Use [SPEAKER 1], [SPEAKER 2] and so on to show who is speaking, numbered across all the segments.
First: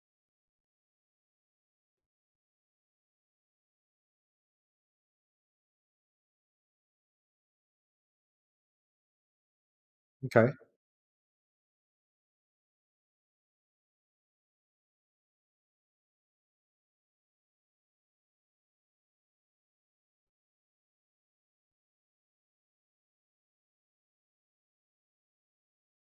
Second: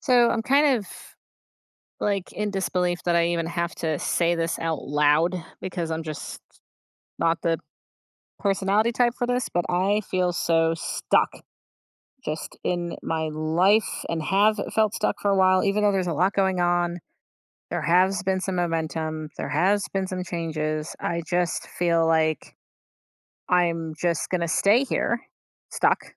[SPEAKER 1] So I'm kind of like in disbelief that I even have to say this out loud because I'm just not the personality type for this, but I feel
[SPEAKER 2] Okay.
[SPEAKER 1] so stuck just in my life and have felt stuck for a while, even though there's a lot going on. There has been some momentum, there has been some changes. I just feel like I'm just going to stay here stuck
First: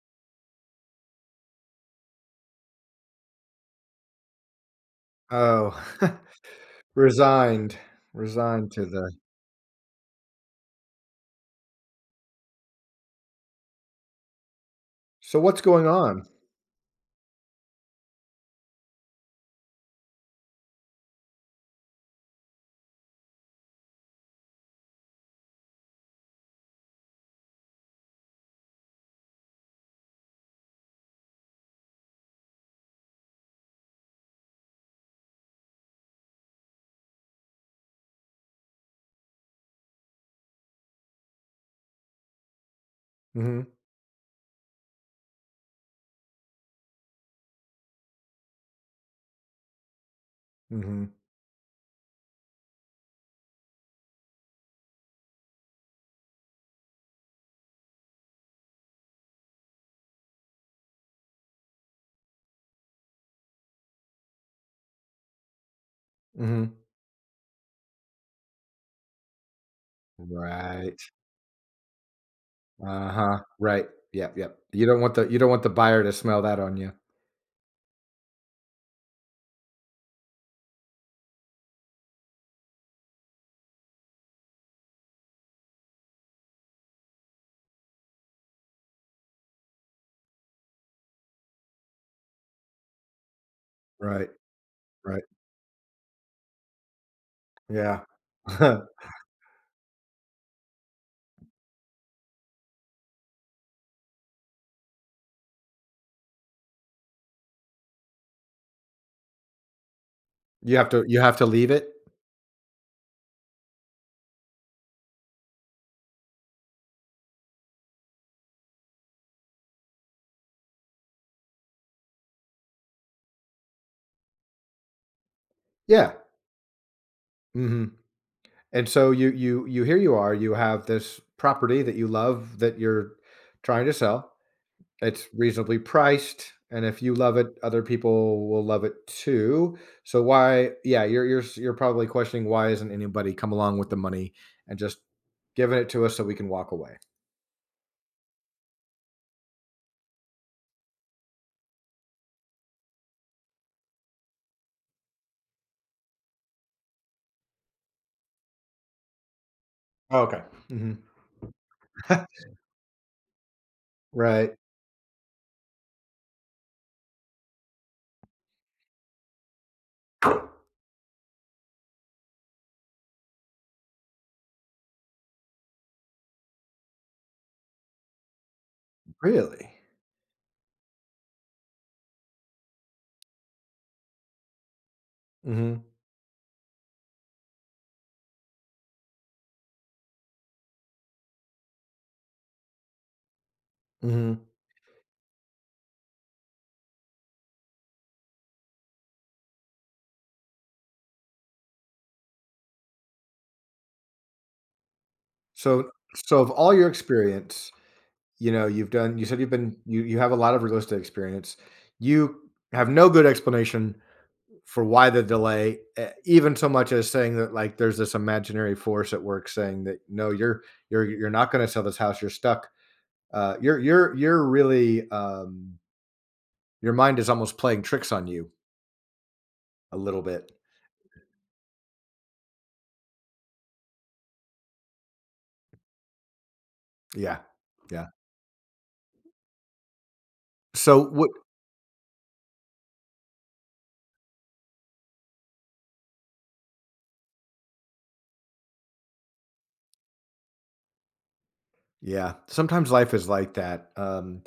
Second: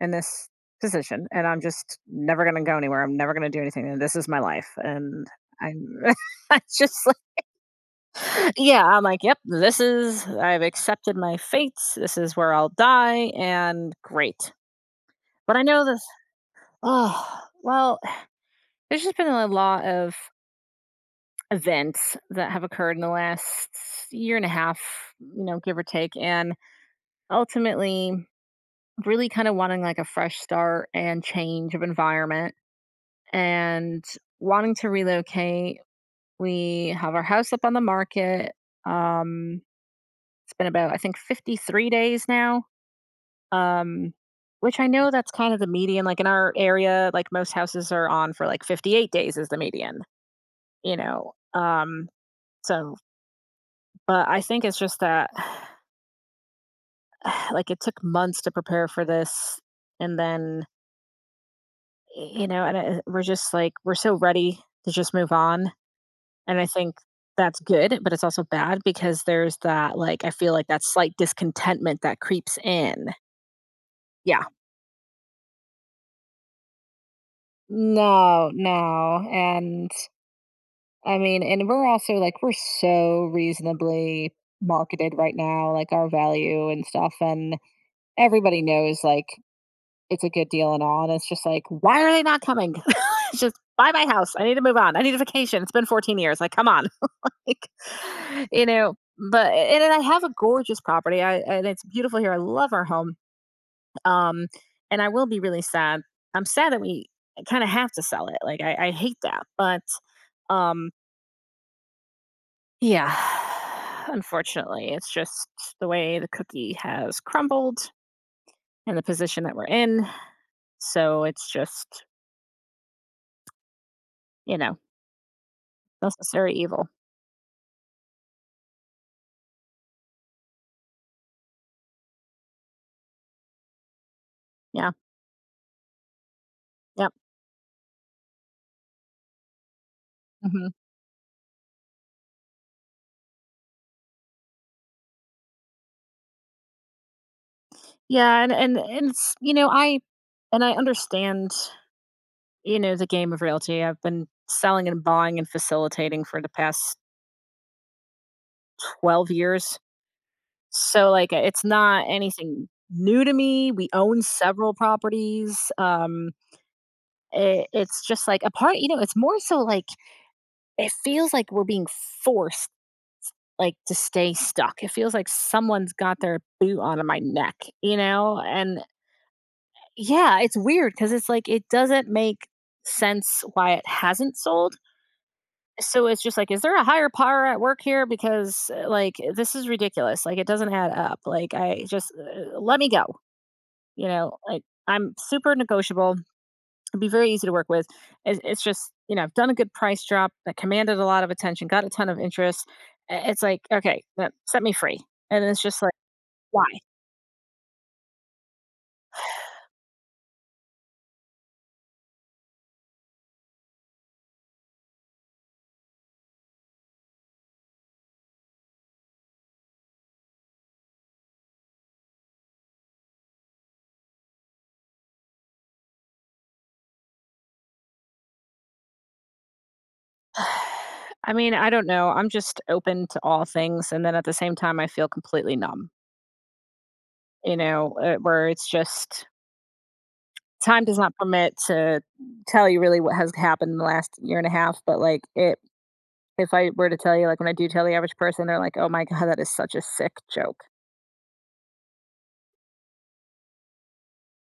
[SPEAKER 1] in this position and I'm just never gonna go anywhere. I'm never gonna do anything and this is my life. And
[SPEAKER 2] Oh,
[SPEAKER 1] I'm I just like
[SPEAKER 2] resigned, resigned
[SPEAKER 1] yeah,
[SPEAKER 2] to
[SPEAKER 1] I'm
[SPEAKER 2] the
[SPEAKER 1] like, yep, this is I've accepted my fate. This is where I'll die and great.
[SPEAKER 2] so
[SPEAKER 1] But
[SPEAKER 2] what's
[SPEAKER 1] I know
[SPEAKER 2] going
[SPEAKER 1] this
[SPEAKER 2] on?
[SPEAKER 1] oh well, there's just been a lot of events that have occurred in the last year and a half, give or take. And ultimately really kind of wanting like a fresh start and change of environment and wanting to relocate. We have our house up on the market. Um, it's been about I think 53 days now.
[SPEAKER 2] mm
[SPEAKER 1] Um, which I know that's kind of the median. Like in our area, like most houses are on for like 58 days is the median, you
[SPEAKER 2] Mhm,
[SPEAKER 1] know. Um, so but I think it's just that like it took months to prepare for this and then and we're just like we're so ready to just move on.
[SPEAKER 2] mhm,
[SPEAKER 1] And I
[SPEAKER 2] mhm.
[SPEAKER 1] think that's good, but it's also bad because there's that, like, I feel like that
[SPEAKER 2] Right.
[SPEAKER 1] slight discontentment that creeps in.
[SPEAKER 2] Uh-huh, right. Yep,
[SPEAKER 1] Yeah.
[SPEAKER 2] yep. You don't want the buyer to smell that on you.
[SPEAKER 1] No, no. And I mean, and we're also like, we're so reasonably marketed right now, like our value and stuff. And everybody knows like it's a good deal and all. And it's just like, why are they not coming? It's just buy my
[SPEAKER 2] Right,
[SPEAKER 1] house. I need to move on. I need a
[SPEAKER 2] right.
[SPEAKER 1] vacation. It's been 14 years. Like, come on. like,
[SPEAKER 2] Yeah.
[SPEAKER 1] you know, but and I have a gorgeous property. I and it's beautiful here. I love our home. Um, and I will be really sad. I'm sad that we kind of have to sell it. Like I hate that, but
[SPEAKER 2] You have
[SPEAKER 1] um,
[SPEAKER 2] to you have to leave it?
[SPEAKER 1] yeah. Unfortunately, it's just the way the cookie has crumbled and the position that we're in. So it's just you know
[SPEAKER 2] Yeah.
[SPEAKER 1] necessary evil.
[SPEAKER 2] Mhm. And so you, here you are, you have this property that you love that you're trying to sell.
[SPEAKER 1] Yeah.
[SPEAKER 2] It's reasonably priced, and if
[SPEAKER 1] Yep.
[SPEAKER 2] you love it, other people will love it too. So why
[SPEAKER 1] hmm
[SPEAKER 2] yeah, you're probably questioning why isn't anybody come along with the money and just giving it to us so we can walk away.
[SPEAKER 1] Yeah, and it's, you know, I and I understand. You know, the game of realty. I've been selling and buying and facilitating for the past 12 years.
[SPEAKER 2] Oh, okay. Mhm.
[SPEAKER 1] So like it's not anything new to me. We own
[SPEAKER 2] Right.
[SPEAKER 1] several properties. It's just like a part, you know, it's more so like it feels like we're being forced like to stay stuck. It feels like someone's got their boot on my neck, you know? And
[SPEAKER 2] Really?
[SPEAKER 1] yeah, it's weird because it's like it doesn't make sense why it hasn't sold.
[SPEAKER 2] Mhm,
[SPEAKER 1] So it's just like, is there a higher power at work here? Because like this is ridiculous. Like it doesn't add up. Like I just let me go. You know,
[SPEAKER 2] mhm.
[SPEAKER 1] like I'm super negotiable. It'd be very easy to work with. It's just you know I've done a good price drop that commanded a lot of attention, got a ton of interest. It's like okay, set me free. And it's just
[SPEAKER 2] So
[SPEAKER 1] like
[SPEAKER 2] so of
[SPEAKER 1] why?
[SPEAKER 2] all your experience, you know, you've done you said you've been you you have a lot of real estate experience. You have no good explanation for why the delay, even so much as saying that like there's this imaginary force at work saying that no, you're not going to sell this house. You're stuck. You're really your mind is almost playing tricks on you a little bit.
[SPEAKER 1] I mean, I don't know. I'm just open to all things, and then at the same time, I feel completely numb.
[SPEAKER 2] Yeah,
[SPEAKER 1] You know,
[SPEAKER 2] yeah.
[SPEAKER 1] where it's just time does
[SPEAKER 2] So
[SPEAKER 1] not
[SPEAKER 2] what?
[SPEAKER 1] permit to tell you really what has happened in the last year and a half, but, like, it if I were to tell you, like, when I do tell the average person, they're like, "Oh my god, that is such a sick joke."
[SPEAKER 2] Yeah, sometimes life is like that,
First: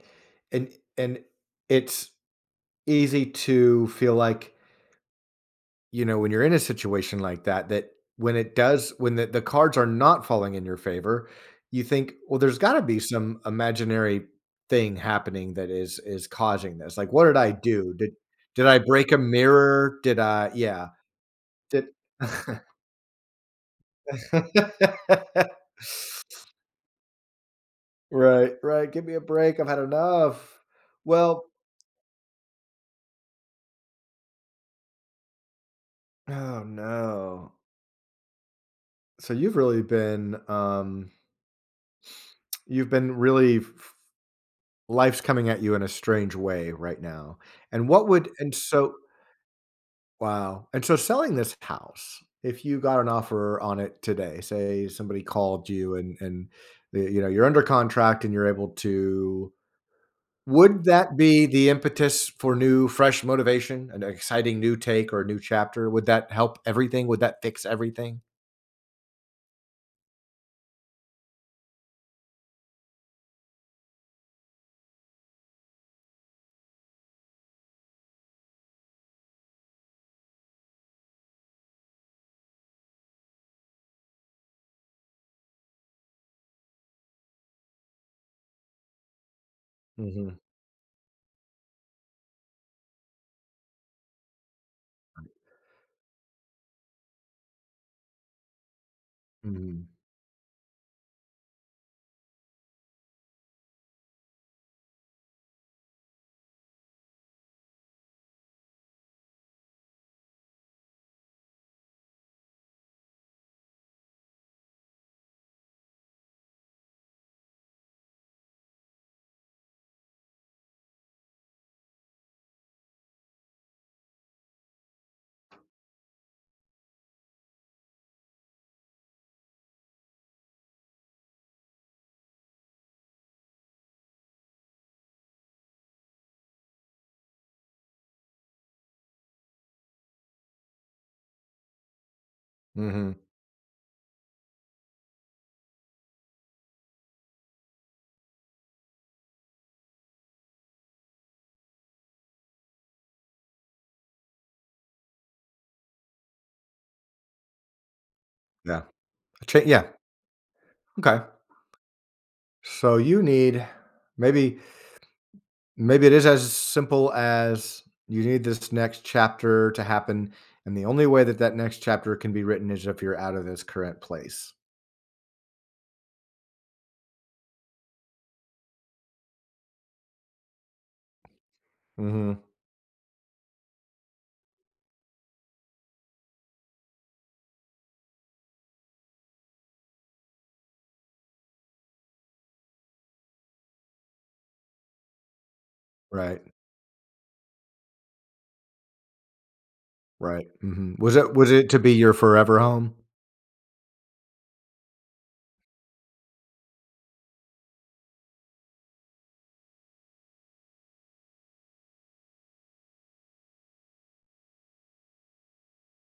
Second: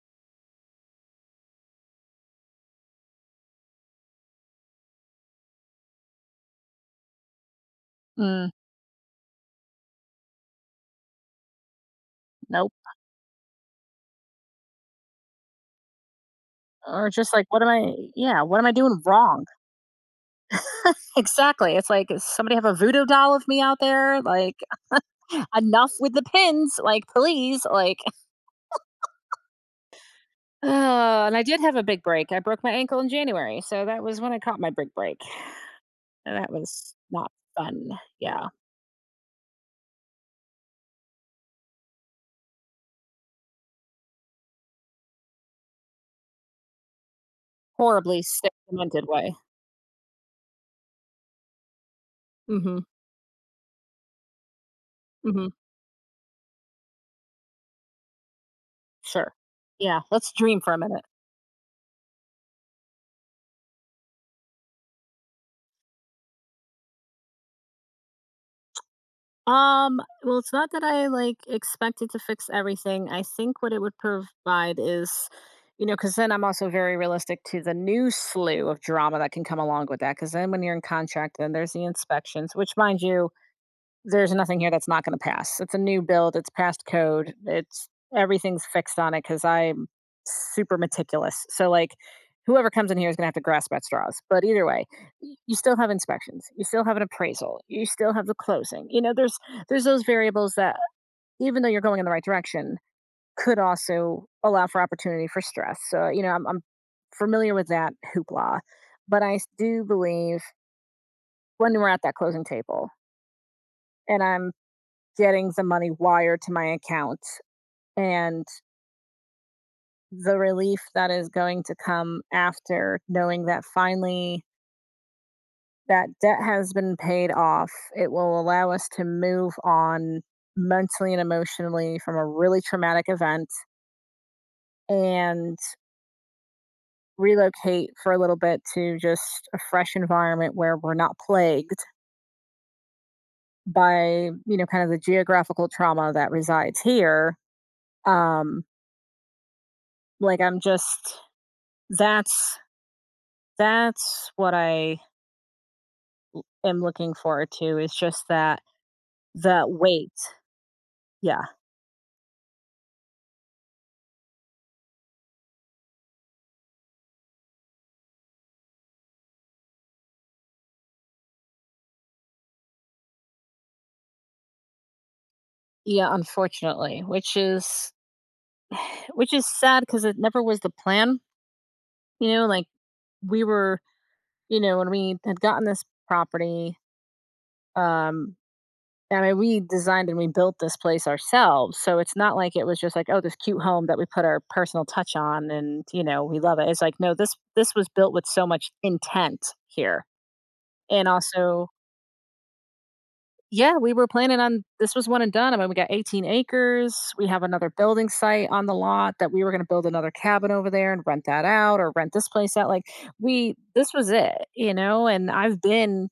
[SPEAKER 2] and and it's easy to feel like you know, when you're in a situation like that, that when
[SPEAKER 1] Mm,
[SPEAKER 2] it does, when the cards are not falling in your favor, you think, well, there's
[SPEAKER 1] nope.
[SPEAKER 2] got to be some imaginary thing happening that is causing this.
[SPEAKER 1] Or
[SPEAKER 2] Like, what
[SPEAKER 1] just
[SPEAKER 2] did
[SPEAKER 1] like,
[SPEAKER 2] I
[SPEAKER 1] "What am I"
[SPEAKER 2] do?
[SPEAKER 1] yeah, "what am
[SPEAKER 2] Did
[SPEAKER 1] I
[SPEAKER 2] I
[SPEAKER 1] doing
[SPEAKER 2] break a
[SPEAKER 1] wrong?"
[SPEAKER 2] mirror? Did I? Yeah.
[SPEAKER 1] Exactly.
[SPEAKER 2] Did.
[SPEAKER 1] It's like, "Does somebody have a voodoo doll of me out there?" Like, "Enough with the pins, like, please." Like,
[SPEAKER 2] right. Right. Give me a break. I've had enough.
[SPEAKER 1] and I
[SPEAKER 2] Well,
[SPEAKER 1] did have a big break. I broke my ankle in January, so that was when I caught my big break, and that
[SPEAKER 2] oh
[SPEAKER 1] was not
[SPEAKER 2] no.
[SPEAKER 1] fun. Yeah.
[SPEAKER 2] So you've really been, you've been really. Life's coming at you in a strange way right now. And what
[SPEAKER 1] Horribly
[SPEAKER 2] would
[SPEAKER 1] sick,
[SPEAKER 2] and so
[SPEAKER 1] demented way.
[SPEAKER 2] wow. And so selling this house, if you
[SPEAKER 1] Mhm,
[SPEAKER 2] got an offer on it today, say somebody
[SPEAKER 1] mhm.
[SPEAKER 2] called you and the, you know, you're under contract and you're able
[SPEAKER 1] Sure.
[SPEAKER 2] to
[SPEAKER 1] Yeah, let's dream for a
[SPEAKER 2] would
[SPEAKER 1] minute.
[SPEAKER 2] that be the impetus for new fresh motivation, an exciting new take or a new chapter? Would that help everything? Would that fix everything?
[SPEAKER 1] Well, it's not that I, like, expect it to fix everything. I think what it would provide is you know, because then I'm also very realistic to the new slew of drama that can come along with that. Because then when you're in contract, then there's the inspections, which mind you there's nothing here that's not gonna pass. It's a new build, it's past code, it's everything's fixed on it because 'cause I'm
[SPEAKER 2] Mhm.
[SPEAKER 1] super meticulous. So, like, whoever comes in here is gonna have to grasp at straws, but either way, y you still have inspections, you still have an appraisal, you still have the closing. You know, there's
[SPEAKER 2] Mhm.
[SPEAKER 1] those variables that even though you're going in the right direction, could also allow for opportunity for stress. So, you know, I'm familiar with that hoopla, but I do believe when we're at that closing table and I'm getting the money wired to my account and the relief that is going to come after knowing that finally that debt has been paid off. It will allow us to move on mentally and emotionally from a really traumatic event and relocate for a little bit to just a fresh environment where we're not plagued
[SPEAKER 2] Mhm.
[SPEAKER 1] by, you know, kind of the geographical trauma that resides here. Um, like I'm just that's That's what I am looking forward to is just that
[SPEAKER 2] Yeah. cha
[SPEAKER 1] that
[SPEAKER 2] yeah.
[SPEAKER 1] wait.
[SPEAKER 2] Okay.
[SPEAKER 1] Yeah.
[SPEAKER 2] So you need maybe. Maybe it is as simple as you need this next chapter to happen, and the only way that that next chapter can be written is if you're out of this current place.
[SPEAKER 1] Yeah, unfortunately, which is which is sad because it never was the plan. You
[SPEAKER 2] Mhm.
[SPEAKER 1] know, like we were, you know, when we had gotten this property, um, I mean, we designed and we built this place ourselves. So it's not like it was just like, oh, this cute home that we put our personal touch on and, you know, we
[SPEAKER 2] Right,
[SPEAKER 1] love it. It's like, no, this was built with so much intent here.
[SPEAKER 2] right, mhm.
[SPEAKER 1] And
[SPEAKER 2] Was it was
[SPEAKER 1] also
[SPEAKER 2] it to be your forever home?
[SPEAKER 1] yeah, we were planning on this was one and done. I mean, we got 18 acres. We have another building site on the lot that we were going to build another cabin over there and rent that out or rent this place out. Like, this was it, you know, and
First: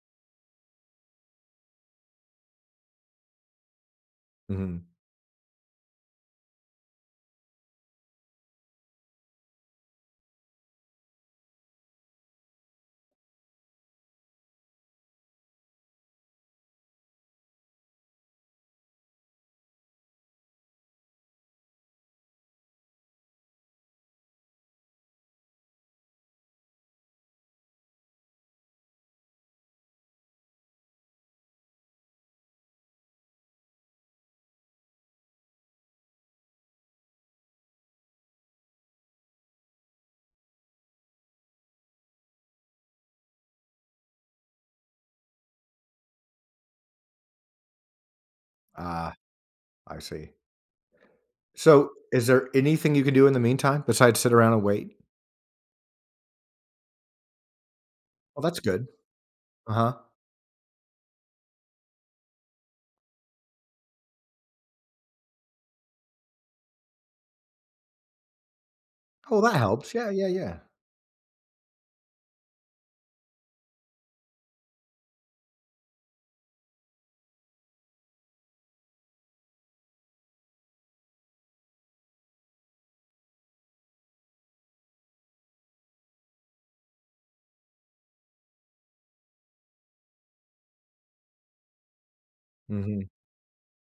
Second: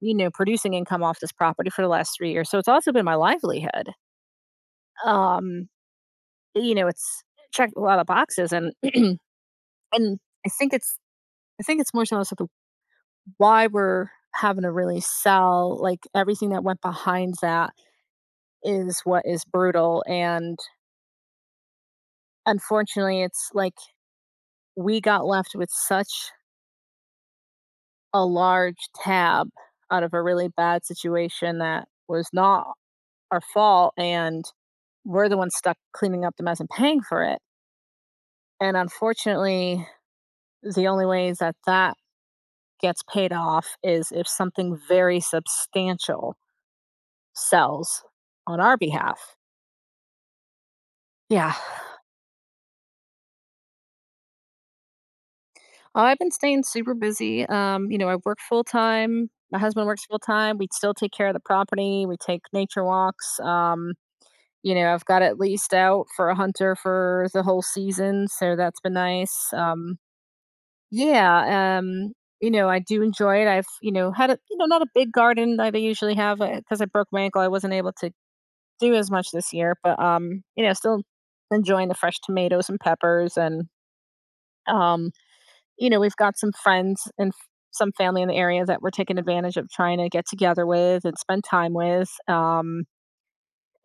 [SPEAKER 1] you know, producing income off this property for the last 3 years. So it's also been my livelihood.
[SPEAKER 2] Mhm.
[SPEAKER 1] Um, you know, it's checked a lot of boxes and, and I think it's, I think it's more so also the why we're having to really sell like everything that went behind that is what is brutal and unfortunately, it's like we got left with such a large tab out of a really bad situation that was not our fault. And we're the ones stuck cleaning up the mess and paying for it. And unfortunately, the only ways that that gets paid off is if something very substantial sells on our
[SPEAKER 2] Ah,
[SPEAKER 1] behalf.
[SPEAKER 2] I see.
[SPEAKER 1] Yeah.
[SPEAKER 2] So, is there anything you can do in the meantime besides sit around and wait?
[SPEAKER 1] Oh, I've been staying super busy. You know, I work
[SPEAKER 2] Well, that's
[SPEAKER 1] full
[SPEAKER 2] good.
[SPEAKER 1] time. My husband
[SPEAKER 2] Uh-huh.
[SPEAKER 1] works full time. We still take care of the property. We take nature walks. You know, I've got it leased out for a hunter for the whole season, so that's been
[SPEAKER 2] Oh,
[SPEAKER 1] nice.
[SPEAKER 2] well, that helps. Yeah, yeah, yeah.
[SPEAKER 1] Yeah, um, you know, I do enjoy it. You know, had a, you know, not a big garden that I usually have because I broke my ankle. I wasn't able to do as much this year, but you know, still enjoying the fresh tomatoes and peppers and um you know, we've got some friends and some family in the area that we're taking advantage of trying to get together with and spend time with.
[SPEAKER 2] Mhm,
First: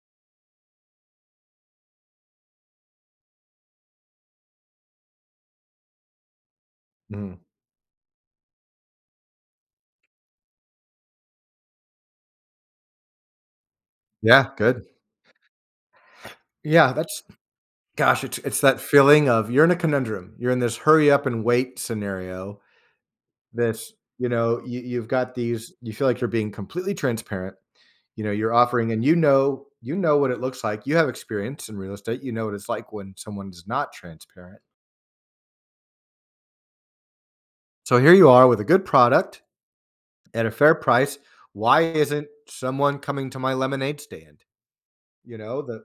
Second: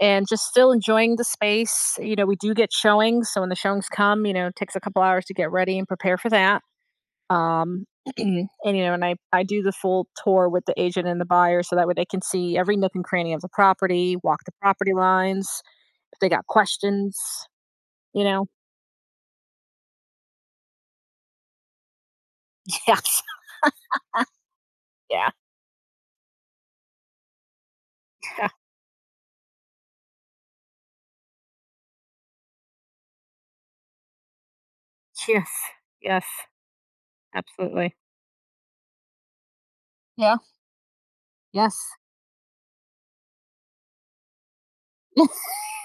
[SPEAKER 1] And just still enjoying the space. You know, we do get showings. So when the showings come, you know, it takes a couple hours to get ready and prepare for that.
[SPEAKER 2] mhm.
[SPEAKER 1] Um, and, you know, and I do the full tour with the agent and the buyer so that way they can see every nook and cranny of the property, walk the
[SPEAKER 2] Yeah, good.
[SPEAKER 1] property lines. If they got
[SPEAKER 2] Yeah,
[SPEAKER 1] questions,
[SPEAKER 2] that's
[SPEAKER 1] you
[SPEAKER 2] gosh, it's
[SPEAKER 1] know,
[SPEAKER 2] it's that feeling of you're in a conundrum. You're in this hurry up and wait scenario.
[SPEAKER 1] yes.
[SPEAKER 2] This you know, you you've
[SPEAKER 1] Yeah.
[SPEAKER 2] got these you feel like you're being completely transparent, you know, you're offering and you know what it looks like, you have experience in real estate, you know what it's like when someone is not transparent.
[SPEAKER 1] Yes. Yes. Absolutely.
[SPEAKER 2] So here you are with a good product
[SPEAKER 1] Yeah.
[SPEAKER 2] at a fair price,
[SPEAKER 1] Yes.
[SPEAKER 2] why isn't someone coming to my lemonade stand? You know, the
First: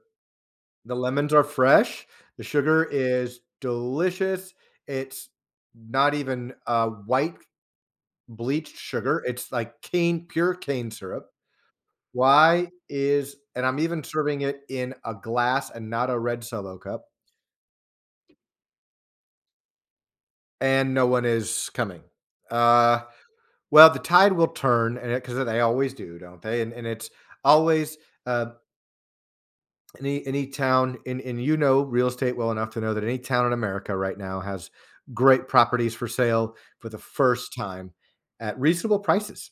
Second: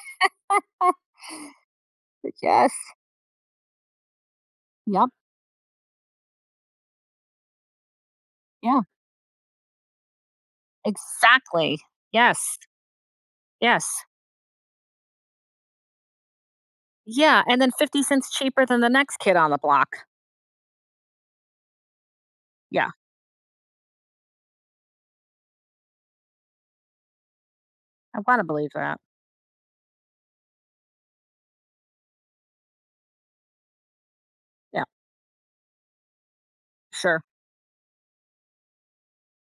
[SPEAKER 2] the lemons are fresh, the
[SPEAKER 1] Yes.
[SPEAKER 2] sugar is delicious,
[SPEAKER 1] Yep.
[SPEAKER 2] it's not even, white bleached
[SPEAKER 1] Yeah.
[SPEAKER 2] sugar, it's like cane pure cane syrup.
[SPEAKER 1] Exactly. Yes.
[SPEAKER 2] Why is and I'm
[SPEAKER 1] Yes.
[SPEAKER 2] even serving it in a glass and not a red Solo cup,
[SPEAKER 1] Yeah. And then 50¢ cheaper than the next kid on the block.
[SPEAKER 2] and no one is coming.
[SPEAKER 1] Yeah.
[SPEAKER 2] Uh, well, the tide will turn, and because they always do, don't they? And it's always
[SPEAKER 1] I want to
[SPEAKER 2] uh,
[SPEAKER 1] believe that.
[SPEAKER 2] any town, and you know real estate well enough to know that any town in America right now has
[SPEAKER 1] Yeah.
[SPEAKER 2] great properties for sale for the
[SPEAKER 1] Sure.
[SPEAKER 2] first time at reasonable prices.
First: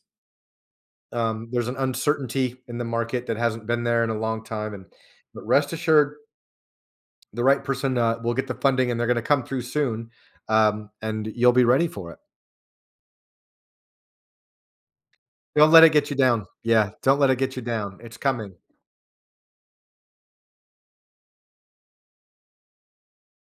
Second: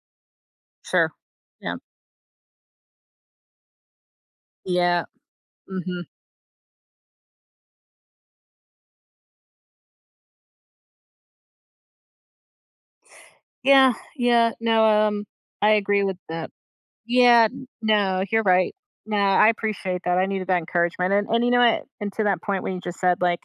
[SPEAKER 1] Sure.
[SPEAKER 2] There's
[SPEAKER 1] Yeah.
[SPEAKER 2] an uncertainty in the market that hasn't been there in a long time, and
[SPEAKER 1] Yeah.
[SPEAKER 2] but rest
[SPEAKER 1] hmm
[SPEAKER 2] assured, the right person will get the funding, and they're going to come through soon, and you'll be ready for it.
[SPEAKER 1] Yeah. Yeah. No, I
[SPEAKER 2] Don't let it
[SPEAKER 1] agree
[SPEAKER 2] get you
[SPEAKER 1] with
[SPEAKER 2] down.
[SPEAKER 1] that.
[SPEAKER 2] Yeah, don't let it
[SPEAKER 1] Yeah,
[SPEAKER 2] get you
[SPEAKER 1] n
[SPEAKER 2] down. It's
[SPEAKER 1] no, you're
[SPEAKER 2] coming.
[SPEAKER 1] right. No, I appreciate that, I needed that encouragement, and you know what? And to that point when you just said, like,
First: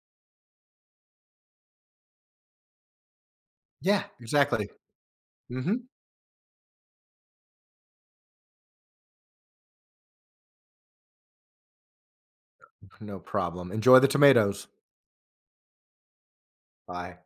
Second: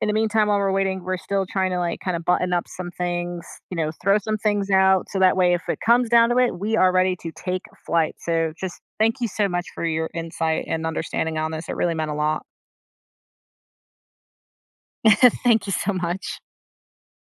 [SPEAKER 1] in the meantime, while we're waiting, we're still trying to, like, kinda button up some things, you know,
[SPEAKER 2] Yeah,
[SPEAKER 1] throw some
[SPEAKER 2] exactly.
[SPEAKER 1] things out, so that way if
[SPEAKER 2] hmm
[SPEAKER 1] it comes down to it, we are ready to take flight, so just thank you so much for your insight and understanding on this, it really meant a lot.
[SPEAKER 2] No problem. Enjoy the tomatoes.
[SPEAKER 1] Thank you so much.
[SPEAKER 2] Bye.